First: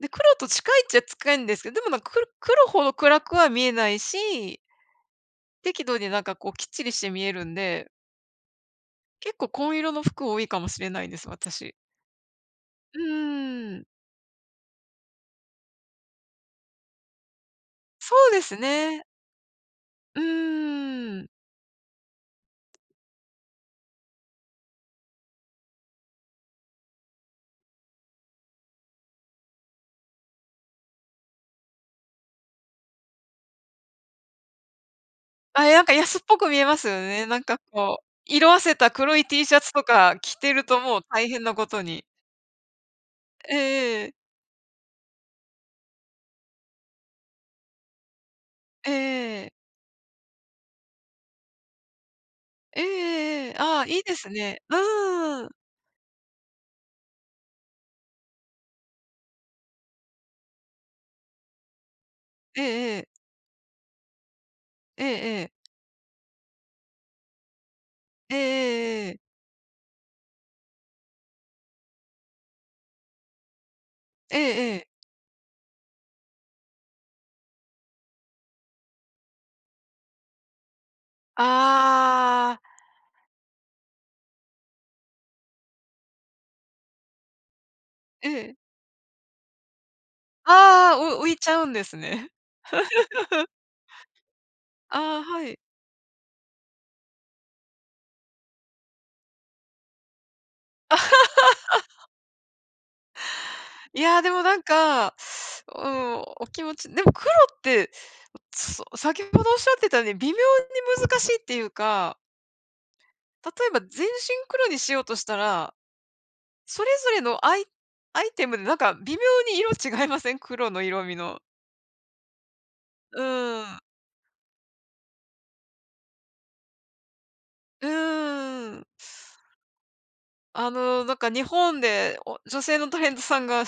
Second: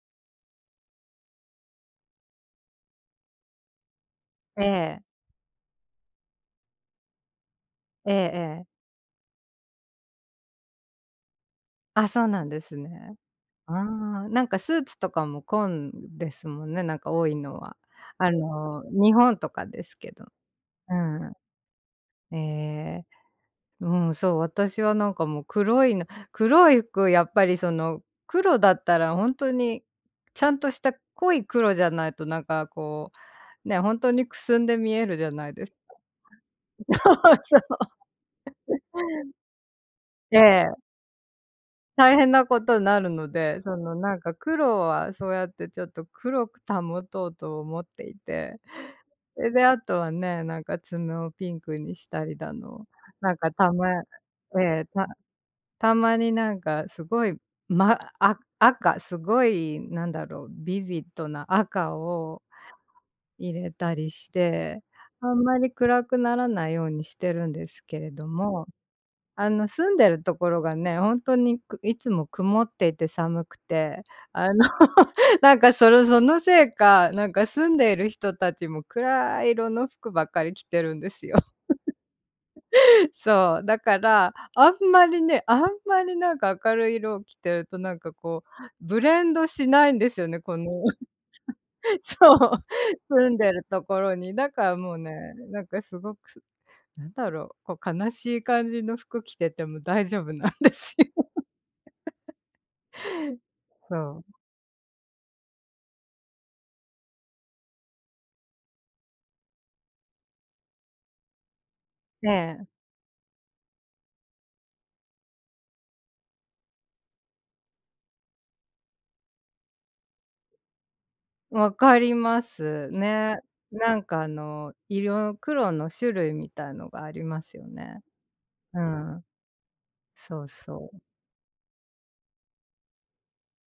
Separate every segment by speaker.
Speaker 1: で、黒と近いっちゃ近いんですけ、でもなんか、く黒ほど暗くは見えないし
Speaker 2: ええ。
Speaker 1: 適度になんかこう、きっちりして見えるんで。
Speaker 2: ええええ。
Speaker 1: 結構紺色の服多いかもしれないです、私。
Speaker 2: あ、そうなんです
Speaker 1: う
Speaker 2: ね。あ
Speaker 1: ーん。
Speaker 2: あ、なんかスーツとかも紺ですもんね、なんか多いのは。
Speaker 1: そ
Speaker 2: あ
Speaker 1: うです
Speaker 2: の、
Speaker 1: ね。
Speaker 2: 日本とかですけ
Speaker 1: う
Speaker 2: ど。う
Speaker 1: ーん。
Speaker 2: ん。ええ。うん、そう、私はなんか、もう黒いの、黒い服やっぱり、その、黒だったらほんとに、ちゃんとした濃い黒じゃないとなんかこう、ね、ほんとにくすんで見えるじゃない
Speaker 1: ああ、
Speaker 2: です
Speaker 1: やんか
Speaker 2: か。
Speaker 1: 安っぽく見えますよね、
Speaker 2: そう
Speaker 1: なんか
Speaker 2: そう。
Speaker 1: こう、色褪せ た黒い T シャツとか着
Speaker 2: え
Speaker 1: てる
Speaker 2: え。
Speaker 1: と、もう大変なことに。
Speaker 2: 大変なことなるの
Speaker 1: え
Speaker 2: で、その、
Speaker 1: えええ。
Speaker 2: なんか黒はそうやってちょっと黒く保とうと思っていて。そ
Speaker 1: え
Speaker 2: れ
Speaker 1: え。
Speaker 2: であとはね、なんか爪をピンクにしたりだ
Speaker 1: ええ
Speaker 2: の、なん
Speaker 1: えええ
Speaker 2: か、
Speaker 1: え、
Speaker 2: た
Speaker 1: ああ、
Speaker 2: ま
Speaker 1: いいですね。
Speaker 2: え
Speaker 1: う
Speaker 2: え、た
Speaker 1: ーん。
Speaker 2: たまになんかすごい、ま、あ赤、すごいなんだろうビビッドな赤を
Speaker 1: ええええ。
Speaker 2: 入れたりして、
Speaker 1: ええ
Speaker 2: あん
Speaker 1: ええ。
Speaker 2: まり暗くならないようにしてるんですけれど
Speaker 1: ええ
Speaker 2: も。
Speaker 1: ええええ。
Speaker 2: あの、住んでるところがね、ほんとにくいつも曇っていて寒くて、
Speaker 1: え
Speaker 2: あの、
Speaker 1: えええ。
Speaker 2: なんか、そのそのせいか、なんか住んでいる人たちも暗い色の服ばっかり着てるんですよ。
Speaker 1: ああ。
Speaker 2: そう、だから、あんまりね、あんまりなんか明るい色を着てると、なんか
Speaker 1: え
Speaker 2: こう、
Speaker 1: え。
Speaker 2: ブレンドしないんですよね、この。
Speaker 1: ああ、う浮いちゃうんですね。
Speaker 2: そう、住ん でるところに、だからもうね、
Speaker 1: ああ、はい。
Speaker 2: なんかすごく、なんだろう、こう悲しい感じの服着てても大丈夫なんですよ。
Speaker 1: いや、
Speaker 2: そ
Speaker 1: で
Speaker 2: う。
Speaker 1: もなんか、うん、お気持ちでも黒って。うつそう、先ほどおっしゃってたように微妙に難しいっていうか。
Speaker 2: ええ。
Speaker 1: 例えば全身黒にしようとしたら。それぞれのアイアイテムでなんか微妙に色違いません？黒の色味の。
Speaker 2: 分ります
Speaker 1: う
Speaker 2: ね。
Speaker 1: ーん。
Speaker 2: なんか、あの、色、黒の種類みたいのがありますよ
Speaker 1: う
Speaker 2: ね。
Speaker 1: ー
Speaker 2: う
Speaker 1: ん。
Speaker 2: ん。そう
Speaker 1: あ
Speaker 2: そう。
Speaker 1: の、なんか日本でお、女性のタレントさんが、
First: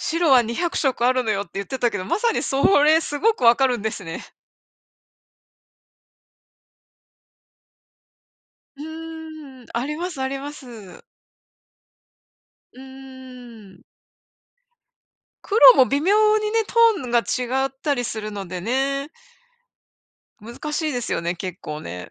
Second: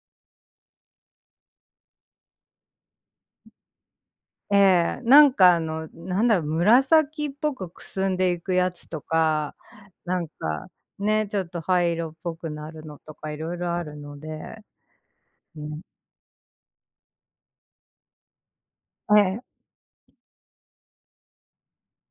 Speaker 1: 「白は200色あるのよ」って言ってたけど、まさにそれすごく分かるんですね。
Speaker 2: ええ、なんか、あの、なんだ、紫っぽくくすんでいくや
Speaker 1: う
Speaker 2: つとか、
Speaker 1: ーん、あります
Speaker 2: な
Speaker 1: あ
Speaker 2: ん
Speaker 1: りま
Speaker 2: か、
Speaker 1: す。
Speaker 2: ね、ちょっと灰色っぽくな
Speaker 1: う
Speaker 2: るのとか色
Speaker 1: ー
Speaker 2: 々
Speaker 1: ん。
Speaker 2: あるので。
Speaker 1: 黒
Speaker 2: うん。
Speaker 1: も微妙にね、トーンが違ったりするのでね。
Speaker 2: ええ。
Speaker 1: 難しいですよね、結構ね。